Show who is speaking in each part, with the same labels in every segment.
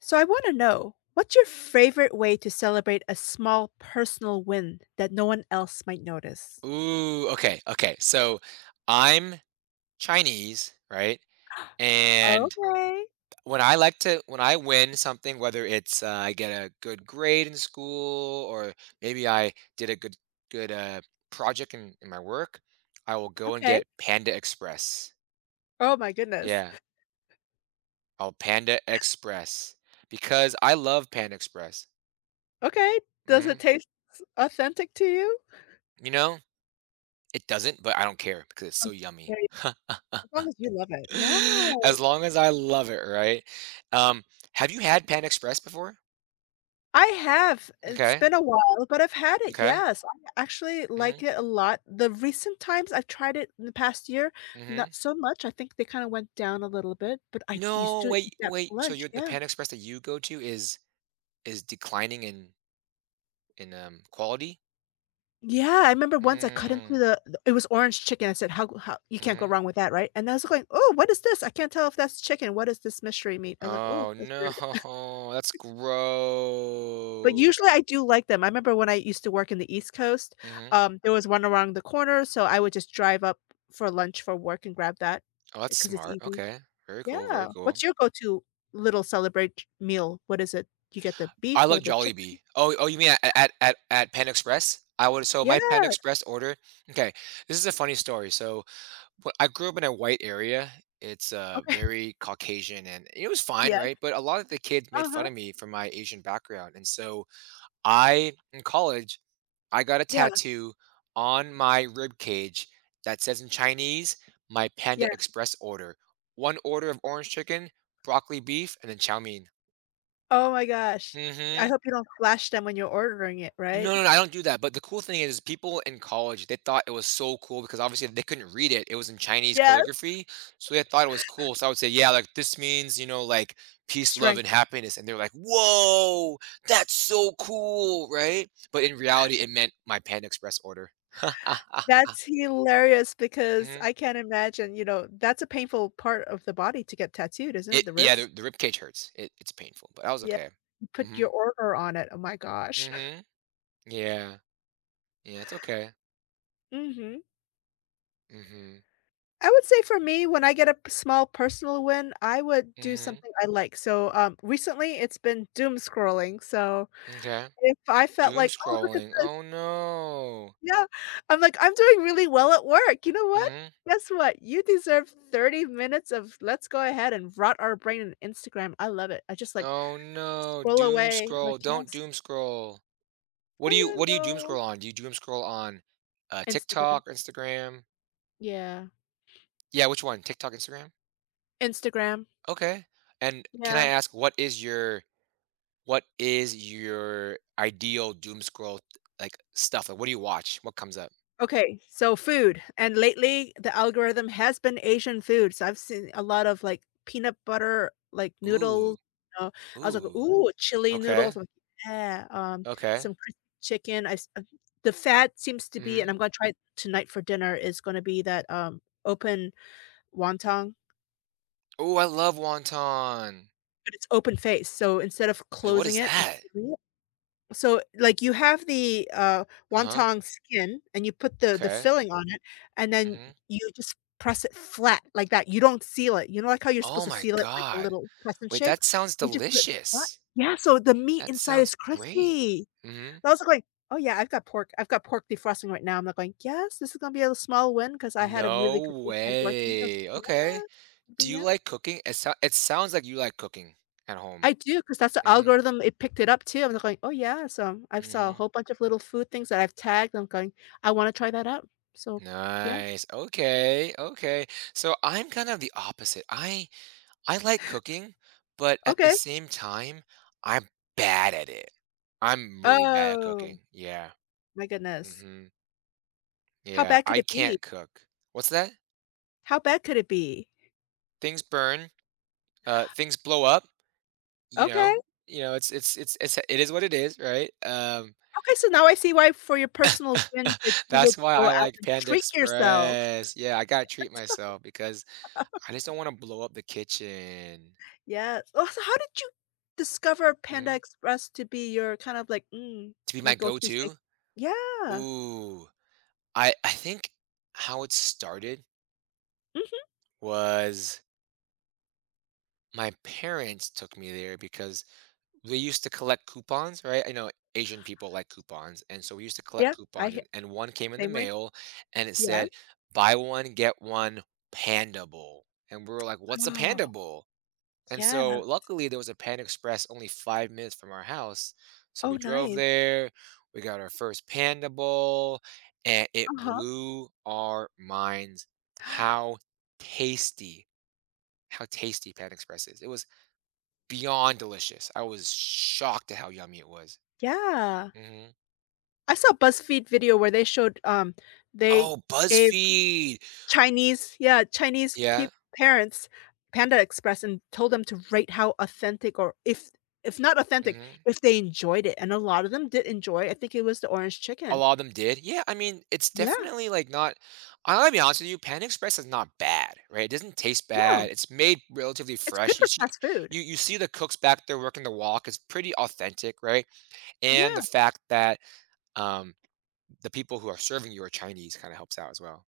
Speaker 1: So I want to know, what's your favorite way to celebrate a small personal win that no one else might notice?
Speaker 2: Ooh, okay, okay. So I'm Chinese, right? And
Speaker 1: Okay.
Speaker 2: when I win something, whether it's I get a good grade in school or maybe I did a good project in my work, I will go and
Speaker 1: Okay.
Speaker 2: get Panda Express.
Speaker 1: Oh my goodness.
Speaker 2: Yeah, I'll Panda Express because I love Panda Express.
Speaker 1: Okay. Does it
Speaker 2: Hmm.
Speaker 1: taste authentic to you?
Speaker 2: You know, it doesn't, but I don't care because it's so
Speaker 1: Okay.
Speaker 2: yummy.
Speaker 1: There you- As long as you love it. Yeah.
Speaker 2: As long as I love it, right? Um, have you had Pan Express before?
Speaker 1: I have. It's
Speaker 2: Okay,
Speaker 1: been a while, but I've had it.
Speaker 2: okay.
Speaker 1: Yes. I actually like
Speaker 2: Mhm,
Speaker 1: it a lot. The recent times I've tried it in the past year,
Speaker 2: mhm.
Speaker 1: not so much. I think they kind of went down a little bit, but I used
Speaker 2: No,
Speaker 1: to eat
Speaker 2: wait,
Speaker 1: that
Speaker 2: wait.
Speaker 1: for
Speaker 2: So
Speaker 1: lunch.
Speaker 2: you're the
Speaker 1: Yeah.
Speaker 2: Pan Express that you go to is declining in quality?
Speaker 1: Yeah, I remember once I cut into
Speaker 2: Mm,
Speaker 1: the it was orange chicken. I said, "How, you can't go
Speaker 2: mhm.
Speaker 1: wrong with that, right?" And I was going, "Oh, what is this? I can't tell if that's chicken. What is this mystery meat?" I was like, "Oh,
Speaker 2: Oh,
Speaker 1: that's
Speaker 2: no.
Speaker 1: weird."
Speaker 2: That's
Speaker 1: But
Speaker 2: gross.
Speaker 1: usually I do like them. I remember when I used to work in the East Coast,
Speaker 2: Mhm.
Speaker 1: there was one around the corner, so I would just drive up for lunch for work and grab that,
Speaker 2: Oh, that's
Speaker 1: because it's
Speaker 2: smart.
Speaker 1: easy.
Speaker 2: Okay. Very cool, very
Speaker 1: Yeah.
Speaker 2: cool.
Speaker 1: What's your go-to little celebrate meal? What is it? You get the
Speaker 2: I
Speaker 1: beef
Speaker 2: love
Speaker 1: or the chicken?
Speaker 2: Jollibee. Oh, oh, you mean at Pan Express? I would so my Pan
Speaker 1: Yes.
Speaker 2: Express order. Okay, this is a funny story. So well, I grew up in a white area. It's
Speaker 1: Okay.
Speaker 2: very Caucasian, and it was fine, right?
Speaker 1: Yes.
Speaker 2: But a lot of the kids made
Speaker 1: Uh-huh.
Speaker 2: fun of me for my Asian background, and so in college, I got a
Speaker 1: Yeah.
Speaker 2: tattoo on my rib cage that says in Chinese, "My Panda
Speaker 1: Yeah.
Speaker 2: Express order: one order of orange chicken, broccoli beef, and then chow mein."
Speaker 1: Oh my gosh. I
Speaker 2: Hmm.
Speaker 1: hope you don't flash them when you're ordering it, right?
Speaker 2: No, no, no, I don't do that, but the cool thing is people in college, they thought it was so cool because obviously they couldn't read it. It was in Chinese
Speaker 1: Yes.
Speaker 2: calligraphy, so they thought it was cool. So I would say, "Yeah, like this means, like peace, love,
Speaker 1: Strength.
Speaker 2: and happiness." And they're like, "Whoa, that's so cool, right?" But in reality, it meant my Panda Express order.
Speaker 1: That's hilarious because,
Speaker 2: Hmm.
Speaker 1: I can't imagine, you know, that's a painful part of the body to get tattooed, isn't it?
Speaker 2: It
Speaker 1: The
Speaker 2: Yeah,
Speaker 1: ribs?
Speaker 2: the rib cage hurts. It's painful, but I was
Speaker 1: Yeah.
Speaker 2: okay.
Speaker 1: You put
Speaker 2: Hmm.
Speaker 1: your order on it. Oh my gosh.
Speaker 2: Hmm. Yeah. Yeah, it's okay.
Speaker 1: Mhm.
Speaker 2: Hmm.
Speaker 1: I would say for me, when I get a p small personal win, I would do
Speaker 2: Hmm.
Speaker 1: something I like. So, recently, it's been doom scrolling. So
Speaker 2: Okay.
Speaker 1: if I felt
Speaker 2: Doom
Speaker 1: like, "Oh, look at
Speaker 2: scrolling.
Speaker 1: this."
Speaker 2: Oh no.
Speaker 1: Yeah, I'm like, "I'm doing really well at work, you know what?
Speaker 2: Hmm.
Speaker 1: Guess what? You deserve 30 minutes of, let's go ahead and rot our brain in Instagram." I love it. I just, like,
Speaker 2: Oh no,
Speaker 1: scroll
Speaker 2: doom
Speaker 1: away. I'm
Speaker 2: scroll.
Speaker 1: like,
Speaker 2: Don't
Speaker 1: "Yes."
Speaker 2: doom scroll.
Speaker 1: Oh, yeah,
Speaker 2: What do you doom
Speaker 1: no.
Speaker 2: scroll on? Do you doom scroll on
Speaker 1: Instagram.
Speaker 2: TikTok, Instagram?
Speaker 1: Yeah.
Speaker 2: Yeah, which one? TikTok, Instagram?
Speaker 1: Instagram.
Speaker 2: Okay. And can I
Speaker 1: Yeah.
Speaker 2: ask what is your ideal doom scroll like stuff? Like what do you watch? What comes up?
Speaker 1: Okay, so food, and lately the algorithm has been Asian food, so I've seen a lot of, like, peanut butter, like, noodles,
Speaker 2: Ooh,
Speaker 1: you know. I was like,
Speaker 2: ooh.
Speaker 1: "Ooh, chili
Speaker 2: Okay.
Speaker 1: noodles." I'm like, "Yeah."
Speaker 2: Okay.
Speaker 1: Some crispy chicken. I s The fad seems to be, and
Speaker 2: Mhm.
Speaker 1: I'm gonna try it tonight for dinner, is gonna be that, open wonton,
Speaker 2: Ooh, I love wonton.
Speaker 1: but it's open face, so instead of
Speaker 2: Wait, what
Speaker 1: closing
Speaker 2: is
Speaker 1: it, it's,
Speaker 2: that?
Speaker 1: so, like, you have the,
Speaker 2: Uh-huh.
Speaker 1: wonton skin, and you put the
Speaker 2: Okay.
Speaker 1: filling on it, and then
Speaker 2: Mhm.
Speaker 1: you just press it flat like that. You don't seal it, you know, like, how you're supposed
Speaker 2: Oh
Speaker 1: to
Speaker 2: my
Speaker 1: seal it, like, a
Speaker 2: god.
Speaker 1: little crescent
Speaker 2: Wait,
Speaker 1: shape?
Speaker 2: that sounds
Speaker 1: They just do it flat.
Speaker 2: delicious.
Speaker 1: Yeah, so the meat
Speaker 2: That
Speaker 1: inside
Speaker 2: sounds
Speaker 1: is
Speaker 2: great.
Speaker 1: crispy.
Speaker 2: Mhm.
Speaker 1: And I was like, "Oh, yeah, I've got pork defrosting right now." I'm, like, going, "Yes, this is gonna be a small win because I had a
Speaker 2: No
Speaker 1: really good weekend working." I was
Speaker 2: way.
Speaker 1: like,
Speaker 2: Okay.
Speaker 1: "Yes." It'll be,
Speaker 2: Do you
Speaker 1: yeah.
Speaker 2: like cooking? It sounds like you like cooking at home.
Speaker 1: I do, because that's the
Speaker 2: Mhm.
Speaker 1: algorithm, it picked it up too. I'm going, "Oh, yeah," so I've saw a
Speaker 2: Mhm.
Speaker 1: whole bunch of little food things that I've tagged. I'm going, "I wanna try that out." So, yeah.
Speaker 2: Nice. Okay, okay. So I'm kind of the opposite. I like cooking, but at the
Speaker 1: Okay.
Speaker 2: same time, I'm bad at it. I'm really bad at
Speaker 1: Oh,
Speaker 2: cooking. Yeah.
Speaker 1: my goodness.
Speaker 2: Mhm.
Speaker 1: How
Speaker 2: Yeah,
Speaker 1: bad could
Speaker 2: I
Speaker 1: it be?
Speaker 2: can't cook. What's that?
Speaker 1: How bad could it be?
Speaker 2: Things burn. Things blow up, you
Speaker 1: Okay.
Speaker 2: know. You know, it is what it is, right?
Speaker 1: Okay, so now I see why for your personal win that you would
Speaker 2: That's why
Speaker 1: go
Speaker 2: I
Speaker 1: out
Speaker 2: like
Speaker 1: and
Speaker 2: Panda
Speaker 1: treat yourself.
Speaker 2: Express. Yeah, I gotta treat myself because I just don't want to blow up the kitchen.
Speaker 1: Yes. Oh, so how did you discover Panda
Speaker 2: Mhm.
Speaker 1: Express to be your kind of, like, "Mm,
Speaker 2: To be
Speaker 1: my
Speaker 2: my
Speaker 1: go-to safe"?
Speaker 2: go-to.
Speaker 1: Yeah.
Speaker 2: Ooh, I think how it started
Speaker 1: Mhm.
Speaker 2: was my parents took me there because we used to collect coupons, right? I know Asian people like coupons, and so we used to
Speaker 1: Yeah,
Speaker 2: collect
Speaker 1: I
Speaker 2: coupons,
Speaker 1: hea
Speaker 2: and one came in the
Speaker 1: same way.
Speaker 2: mail, and it
Speaker 1: Yeah.
Speaker 2: said, "Buy one get one Panda Bowl," and we were like, "What's a Panda Bowl?" And
Speaker 1: Yeah.
Speaker 2: so luckily there was a Panda Express only 5 minutes from our house, so
Speaker 1: Oh,
Speaker 2: we drove
Speaker 1: nice.
Speaker 2: there. We got our first Panda Bowl, and it
Speaker 1: Uh-huh.
Speaker 2: blew our minds how tasty, how tasty Panda Express is. It was beyond delicious. I was shocked at how yummy it was.
Speaker 1: Yeah.
Speaker 2: Mhm.
Speaker 1: I saw a BuzzFeed video where they showed, they
Speaker 2: Oh,
Speaker 1: gave
Speaker 2: BuzzFeed.
Speaker 1: Chinese, yeah, Chinese pe
Speaker 2: Yeah,
Speaker 1: parents Panda Express, and told them to rate how authentic, or if not authentic,
Speaker 2: mhm.
Speaker 1: if they enjoyed it, and a lot of them did enjoy. I think it was the orange
Speaker 2: A
Speaker 1: chicken.
Speaker 2: lot of them did. Yeah, I mean, it's
Speaker 1: Yeah,
Speaker 2: definitely, like, not I gotta be honest with you, Panda Express is not bad, right? It doesn't taste
Speaker 1: no,
Speaker 2: bad. It's made relatively
Speaker 1: it's good
Speaker 2: fresh. You
Speaker 1: for
Speaker 2: see
Speaker 1: fast food.
Speaker 2: you you see the cooks back there working the wok. It's pretty authentic, right? And the
Speaker 1: Yeah.
Speaker 2: fact that, um, the people who are serving you are Chinese kinda helps out as well.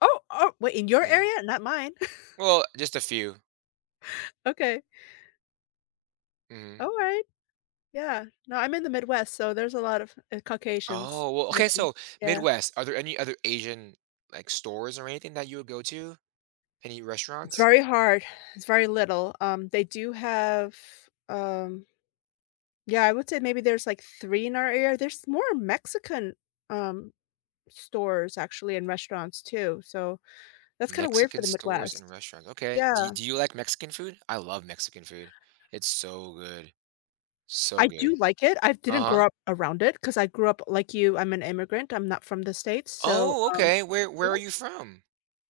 Speaker 1: Oh, oh, wait, in your
Speaker 2: Mhm.
Speaker 1: area? Not mine.
Speaker 2: Well, just a few.
Speaker 1: Okay.
Speaker 2: Mhm.
Speaker 1: Alright. Yeah. No, I'm in the Midwest, so there's a lot of, Caucasians
Speaker 2: Oh, well, okay,
Speaker 1: serving.
Speaker 2: so
Speaker 1: Yeah.
Speaker 2: Midwest, are there any other Asian, like, stores or anything that you would go to? Any
Speaker 1: It's
Speaker 2: restaurants?
Speaker 1: very hard. It's very little. They do have, um, yeah, I would say maybe there's like three in our area. There's more Mexican, um, stores actually, and restaurants too, so that's kinda weird for
Speaker 2: Mexican
Speaker 1: the
Speaker 2: stores and
Speaker 1: Midwest.
Speaker 2: restaurants. Okay.
Speaker 1: Yeah.
Speaker 2: Do you like Mexican food? I love Mexican food. It's so good. So
Speaker 1: I do
Speaker 2: good.
Speaker 1: like it. I didn't
Speaker 2: Uh-huh.
Speaker 1: grow up around it because I grew up like you, I'm an immigrant. I'm not from the States, so,
Speaker 2: Oh,
Speaker 1: um.
Speaker 2: okay.
Speaker 1: Yeah.
Speaker 2: Where are you from?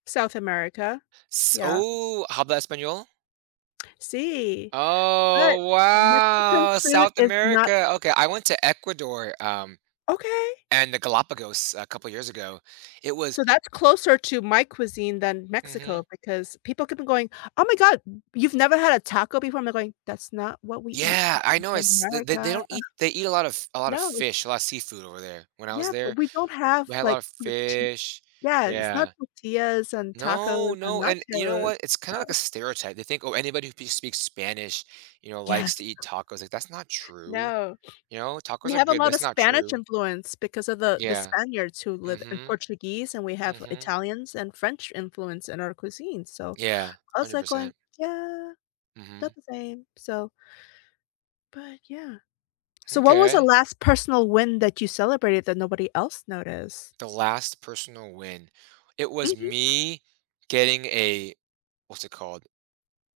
Speaker 1: South America.
Speaker 2: S-
Speaker 1: Yeah.
Speaker 2: Oh, habla español?
Speaker 1: See, but
Speaker 2: Oh,
Speaker 1: Mexican
Speaker 2: wow.
Speaker 1: food
Speaker 2: South
Speaker 1: is not.
Speaker 2: America. Okay, I went to Ecuador
Speaker 1: Okay.
Speaker 2: and the Galapagos a couple years ago. It was
Speaker 1: So that's closer to my cuisine than
Speaker 2: mhm.
Speaker 1: Mexico, because people keep on going, "Oh my god, you've never had a taco before?" I'm like going, "That's not what we eat
Speaker 2: Yeah, I know
Speaker 1: in
Speaker 2: it's they they
Speaker 1: America."
Speaker 2: they don't eat they eat a lot of
Speaker 1: No.
Speaker 2: fish, a lot of seafood over there. When I was
Speaker 1: Yeah, but
Speaker 2: there,
Speaker 1: we don't have,
Speaker 2: we had a lot
Speaker 1: like,
Speaker 2: of
Speaker 1: torti.
Speaker 2: fish.
Speaker 1: Yeah, it's not
Speaker 2: Yeah.
Speaker 1: tortillas and tacos
Speaker 2: No,
Speaker 1: and
Speaker 2: no, and you know
Speaker 1: nachos.
Speaker 2: what? It's kind of like a stereotype. They think, oh, anybody who speaks Spanish,
Speaker 1: Yes.
Speaker 2: likes to eat tacos. Like that's not true.
Speaker 1: No.
Speaker 2: You know,
Speaker 1: We
Speaker 2: tacos are
Speaker 1: have a
Speaker 2: good, but
Speaker 1: lot of
Speaker 2: it's not
Speaker 1: Spanish
Speaker 2: true.
Speaker 1: influence because of the
Speaker 2: Yeah.
Speaker 1: Spaniards who live, and
Speaker 2: Mm-hmm.
Speaker 1: Portuguese, and we have
Speaker 2: Mm-hmm.
Speaker 1: Italians and French influence in our cuisine, so
Speaker 2: Yeah.
Speaker 1: I was
Speaker 2: Hundred
Speaker 1: like going,
Speaker 2: percent.
Speaker 1: "Yeah,
Speaker 2: Mm-hmm.
Speaker 1: not the same." So, but yeah. So what was the
Speaker 2: Okay.
Speaker 1: last personal win that you celebrated that nobody else noticed?
Speaker 2: The last personal win. It was
Speaker 1: Mhm.
Speaker 2: me getting a, what's it called?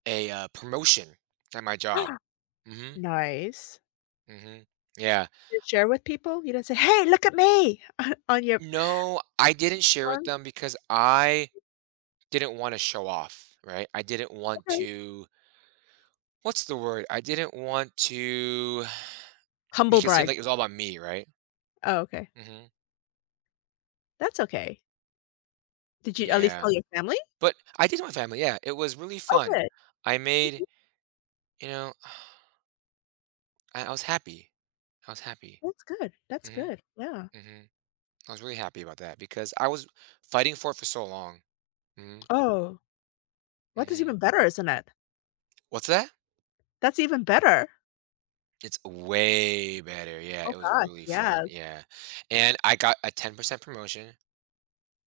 Speaker 2: A, promotion at my job. Mhm,
Speaker 1: Nice.
Speaker 2: mhm. Yeah.
Speaker 1: Did you share with people? You didn't say, "Hey, look at me," on your
Speaker 2: No, I didn't share with
Speaker 1: platform?
Speaker 2: them because I didn't wanna show off, right? I didn't want
Speaker 1: Okay.
Speaker 2: to what's the word? I didn't want to
Speaker 1: Humble
Speaker 2: make it seem
Speaker 1: brag.
Speaker 2: like it was all about me, right?
Speaker 1: Oh, okay.
Speaker 2: Mhm.
Speaker 1: That's okay. Did you at least
Speaker 2: Yeah.
Speaker 1: tell your family?
Speaker 2: But I did it with my family, yeah, it was really
Speaker 1: Oh,
Speaker 2: fun.
Speaker 1: good.
Speaker 2: I made
Speaker 1: Mhm.
Speaker 2: you know, I was happy. I was happy.
Speaker 1: That's good. That's
Speaker 2: Mhm,
Speaker 1: good. Yeah.
Speaker 2: mhm. I was really happy about that because I was fighting for it for so long. Mhm,
Speaker 1: Oh, what is
Speaker 2: mhm.
Speaker 1: even better, isn't it?
Speaker 2: What's that?
Speaker 1: That's even better.
Speaker 2: It's way better, yeah,
Speaker 1: Oh
Speaker 2: it was
Speaker 1: gosh,
Speaker 2: really fun,
Speaker 1: yes.
Speaker 2: yeah, and I got a 10% promotion,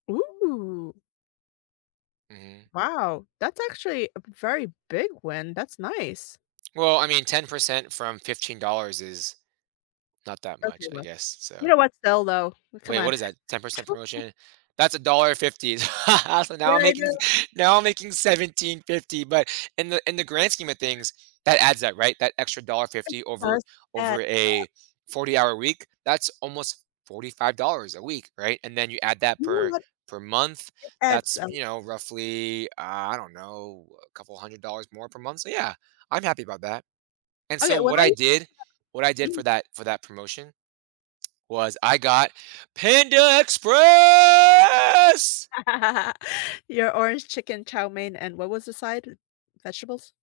Speaker 1: Ooh,
Speaker 2: mhm.
Speaker 1: wow. That's actually a very big win. That's nice.
Speaker 2: Well, I mean, 10% from $15 is not that
Speaker 1: Okay,
Speaker 2: much, I
Speaker 1: well,
Speaker 2: guess,
Speaker 1: you
Speaker 2: so.
Speaker 1: know what, still though, come
Speaker 2: Wait,
Speaker 1: on.
Speaker 2: what is that? 10% promotion? That's a dollar 50. So
Speaker 1: Yeah,
Speaker 2: now I'm
Speaker 1: I
Speaker 2: making
Speaker 1: know,
Speaker 2: now I'm making 17.50. But in the grand scheme of things, that adds up, right? That extra dollar 50 over
Speaker 1: plus, add,
Speaker 2: over a 40-hour week, that's almost $45 a week, right? And then you add that
Speaker 1: you know
Speaker 2: per
Speaker 1: what?
Speaker 2: per month,
Speaker 1: Add
Speaker 2: that's,
Speaker 1: some,
Speaker 2: roughly, I don't know, a couple hundred dollars more per month. So yeah, I'm happy about that. And so
Speaker 1: okay, when
Speaker 2: what
Speaker 1: I
Speaker 2: I
Speaker 1: used to work.
Speaker 2: did what I did for that promotion was I got Panda Express!
Speaker 1: Your orange chicken, chow mein, and what was the side? Vegetables?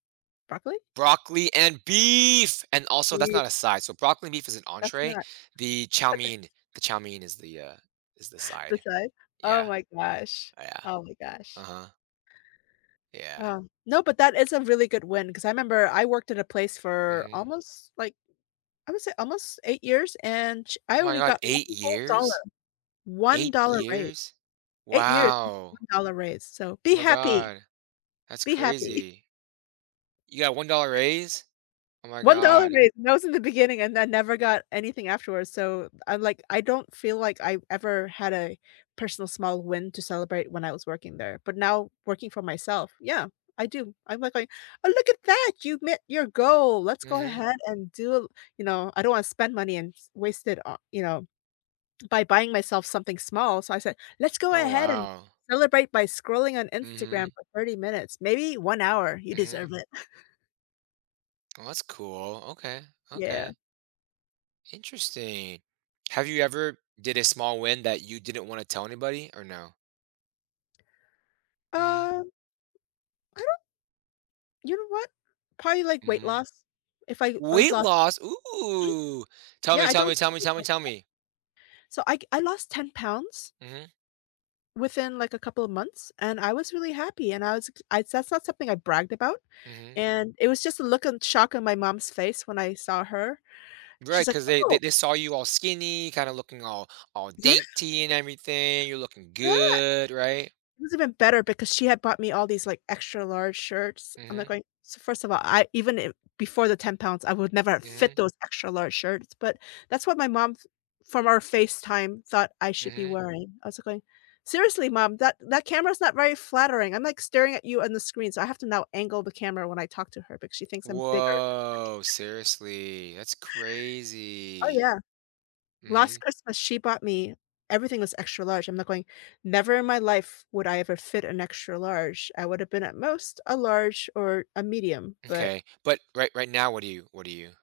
Speaker 1: Broccoli?
Speaker 2: Broccoli and beef, and also that's
Speaker 1: See,
Speaker 2: not a side. So broccoli and beef is an
Speaker 1: that's
Speaker 2: entree.
Speaker 1: not
Speaker 2: The chow mein, the chow mein is the
Speaker 1: the
Speaker 2: side.
Speaker 1: side. Oh
Speaker 2: Yeah,
Speaker 1: my gosh.
Speaker 2: yeah,
Speaker 1: Oh my
Speaker 2: uh
Speaker 1: gosh.
Speaker 2: huh, yeah.
Speaker 1: Oh, no, but that is a really good win, because I remember I worked at a place for
Speaker 2: Hmm.
Speaker 1: almost, like, I would say almost 8 years, and sh I
Speaker 2: Oh my
Speaker 1: only
Speaker 2: god,
Speaker 1: got one
Speaker 2: eight
Speaker 1: whole dollar,
Speaker 2: years, eight
Speaker 1: $1 raise.
Speaker 2: years.
Speaker 1: 8 years,
Speaker 2: Wow.
Speaker 1: $1 raise, so
Speaker 2: Oh
Speaker 1: be
Speaker 2: my
Speaker 1: happy,
Speaker 2: god, that's
Speaker 1: be happy.
Speaker 2: crazy. You got $1 raise. Oh my
Speaker 1: $1
Speaker 2: god.
Speaker 1: raise, and that was in the beginning, and I never got anything afterwards, so I'm like, I don't feel like I ever had a personal small win to celebrate when I was working there, but now working for myself, yeah, I do. I'm like going, "Oh, look at that, you met your goal. Let's go
Speaker 2: Mm-hmm.
Speaker 1: ahead and do," you know, I don't wanna spend money and s waste it by buying myself something small, so I said, "Let's go
Speaker 2: Oh
Speaker 1: ahead and
Speaker 2: wow.
Speaker 1: celebrate by scrolling on Instagram
Speaker 2: Mm-hmm.
Speaker 1: for 30 minutes, maybe 1 hour. You deserve
Speaker 2: Mm-hmm.
Speaker 1: it."
Speaker 2: Oh, that's cool. Okay.
Speaker 1: Yeah.
Speaker 2: Okay. Interesting. Have you ever did a small win that you didn't wanna tell anybody or no? Mhm,
Speaker 1: Um, I, you know what? Probably, like, weight
Speaker 2: mhm.
Speaker 1: loss. If I
Speaker 2: Weight
Speaker 1: lost,
Speaker 2: loss?
Speaker 1: mhm.
Speaker 2: Ooh. Tell
Speaker 1: Yeah,
Speaker 2: me,
Speaker 1: I
Speaker 2: tell
Speaker 1: don't
Speaker 2: me, tell
Speaker 1: I
Speaker 2: me,
Speaker 1: don't
Speaker 2: tell me,
Speaker 1: know.
Speaker 2: tell me.
Speaker 1: So I lost 10 pounds
Speaker 2: Mhm,
Speaker 1: within, like, a couple of months, and I was really happy, and I was I that's not something I bragged about,
Speaker 2: mhm.
Speaker 1: and it was just a look of shock on my mom's face when I saw her. She's
Speaker 2: Right,
Speaker 1: like,
Speaker 2: 'cause they they
Speaker 1: "Oh,
Speaker 2: they saw you all skinny, kinda looking all
Speaker 1: yeah,
Speaker 2: dainty and everything, you're looking
Speaker 1: yeah."
Speaker 2: good, right?
Speaker 1: It was even better because she had bought me all these, like, extra large shirts. I'm like
Speaker 2: Mhm,
Speaker 1: going, so first of all, I even if before the 10 pounds, I would never have fit
Speaker 2: mhm,
Speaker 1: those extra large shirts, but that's what my mom f from our FaceTime thought I should be
Speaker 2: mhm.
Speaker 1: wearing. I was like going, "Seriously, mom, that camera's not very flattering. I'm, like, staring at you on the screen, so I have to now angle the camera when I talk to her because she thinks I'm bigger."
Speaker 2: Whoa. Seriously, that's
Speaker 1: Oh, yeah.
Speaker 2: crazy.
Speaker 1: Last
Speaker 2: Mhm.
Speaker 1: Christmas, she bought me, everything was extra large. I'm not going, never in my life would I ever fit an extra large. I would have been at most a large or
Speaker 2: Okay. But right now, what do you what do you?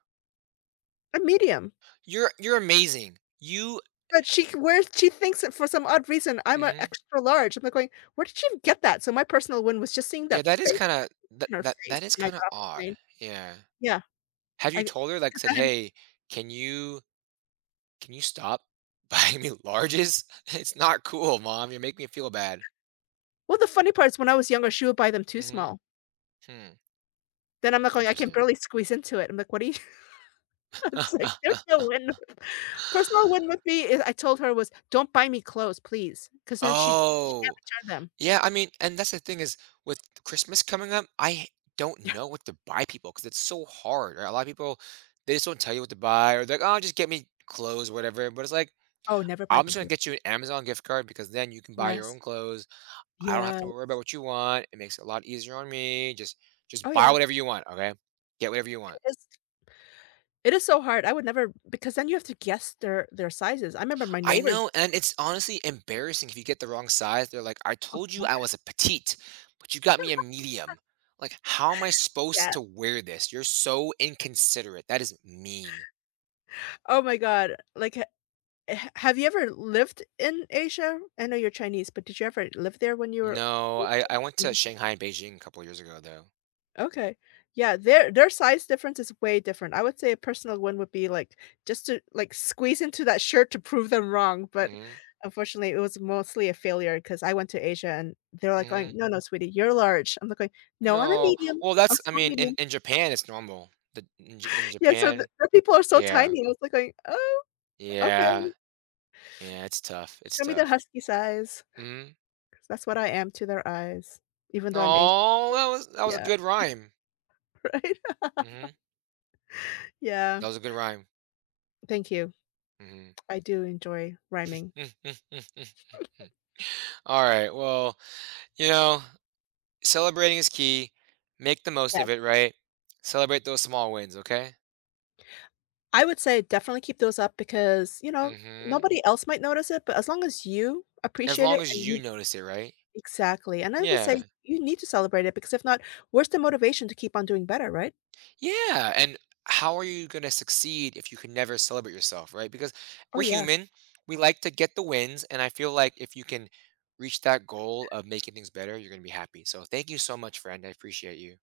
Speaker 1: a medium.
Speaker 2: You're amazing. You
Speaker 1: But she thinks that for some odd reason, I'm an
Speaker 2: mhm.
Speaker 1: extra large. I'm like going, "Where did you get that?" So my personal win was just seeing
Speaker 2: Yeah,
Speaker 1: that
Speaker 2: that is
Speaker 1: face
Speaker 2: kinda that
Speaker 1: in her
Speaker 2: that
Speaker 1: face
Speaker 2: that is
Speaker 1: when I
Speaker 2: kinda
Speaker 1: got off the
Speaker 2: odd.
Speaker 1: plane.
Speaker 2: Yeah.
Speaker 1: Yeah,
Speaker 2: Have
Speaker 1: I
Speaker 2: you
Speaker 1: 'cause
Speaker 2: told her, like, said,
Speaker 1: I hadn't
Speaker 2: "Hey, can you can you stop buying me larges? It's not cool, mom. You're making me feel bad."
Speaker 1: well, the funny part is when I was younger, she would buy them too
Speaker 2: Mhm.
Speaker 1: small.
Speaker 2: Hmm.
Speaker 1: Then I'm not going, "I can
Speaker 2: Interesting.
Speaker 1: barely squeeze into it." I'm like, "What are you?" It's like, there's no win. Personal win with me is I told her was, "Don't buy me clothes, please, because then she can't
Speaker 2: Oh,
Speaker 1: return them."
Speaker 2: yeah, I mean, and that's the thing is with Christmas coming up, I don't
Speaker 1: Yeah.
Speaker 2: know what to buy people because it's so hard, right? A lot of people, they just don't tell you what to buy or they're like, "Oh, just get me clothes," whatever, but it's like,
Speaker 1: Oh, never buy
Speaker 2: I'm
Speaker 1: them
Speaker 2: just gonna
Speaker 1: clothes.
Speaker 2: get you an Amazon gift card because then you can buy your
Speaker 1: Yes.
Speaker 2: own clothes. I don't have
Speaker 1: Yeah.
Speaker 2: to worry about what you want. It makes it a lot easier on me. Just
Speaker 1: Oh,
Speaker 2: buy
Speaker 1: yeah.
Speaker 2: whatever you want, okay? Get whatever you want.
Speaker 1: It is, it is so hard. I would never, because then you have to guess their sizes. I remember my
Speaker 2: I
Speaker 1: neighbors,
Speaker 2: know, and it's honestly embarrassing if you get the wrong size. They're like, I
Speaker 1: oh
Speaker 2: told you
Speaker 1: god,
Speaker 2: I was a petite, but you got me a medium. Like, how am I
Speaker 1: yeah.
Speaker 2: supposed to wear this? You're so inconsiderate. That is mean.
Speaker 1: Oh my god. Like, ha ha have you ever lived in Asia? I know you're Chinese, but did you ever live there when you were
Speaker 2: No,
Speaker 1: older?
Speaker 2: I went to Shanghai and Beijing a couple years ago though.
Speaker 1: Okay. Yeah, their size difference is way different. I would say a personal win would be, like, just to, like, squeeze into that shirt to prove them wrong, but
Speaker 2: Hmm.
Speaker 1: unfortunately it was mostly a failure because I went to Asia, and they're like
Speaker 2: Hmm.
Speaker 1: going, "No, no, sweetie, you're large." I'm like going, "No, I'm a
Speaker 2: No.
Speaker 1: medium
Speaker 2: Well,
Speaker 1: or
Speaker 2: that's I
Speaker 1: small
Speaker 2: mean, in,
Speaker 1: medium."
Speaker 2: in Japan it's normal. In
Speaker 1: Yeah, so the,
Speaker 2: Japan,
Speaker 1: the people are so
Speaker 2: yeah.
Speaker 1: tiny. I was like going, "Oh, okay.
Speaker 2: Yeah. Yeah, it's tough. It's
Speaker 1: Show me their
Speaker 2: tough.
Speaker 1: husky size."
Speaker 2: Mhm.
Speaker 1: 'Cause that's what I am to their eyes, even though I'm Asian
Speaker 2: Oh,
Speaker 1: too.
Speaker 2: that was a
Speaker 1: Yeah,
Speaker 2: good rhyme.
Speaker 1: right.
Speaker 2: Mhm.
Speaker 1: Yeah.
Speaker 2: That was a good rhyme.
Speaker 1: Thank you.
Speaker 2: Mhm.
Speaker 1: I do enjoy rhyming.
Speaker 2: All right. Well, you know, celebrating is key. Make the most
Speaker 1: Yeah.
Speaker 2: of it, right? Celebrate those small wins, okay?
Speaker 1: I would say definitely keep those up because, you know,
Speaker 2: Mhm.
Speaker 1: nobody else might notice it, but as long as you
Speaker 2: As
Speaker 1: appreciate it
Speaker 2: long as
Speaker 1: and
Speaker 2: you
Speaker 1: you.
Speaker 2: notice it, right?
Speaker 1: Exactly, and I would say
Speaker 2: Yeah.
Speaker 1: you need to celebrate it, because if not, where's the motivation to keep on doing better, right?
Speaker 2: Yeah, and how are you going to succeed if you can never celebrate yourself, right? Because
Speaker 1: Oh,
Speaker 2: we're
Speaker 1: yeah.
Speaker 2: human, we like to get the wins, and I feel like if you can reach that goal of making things better, you're going to be happy. So thank you so much, friend. I appreciate you.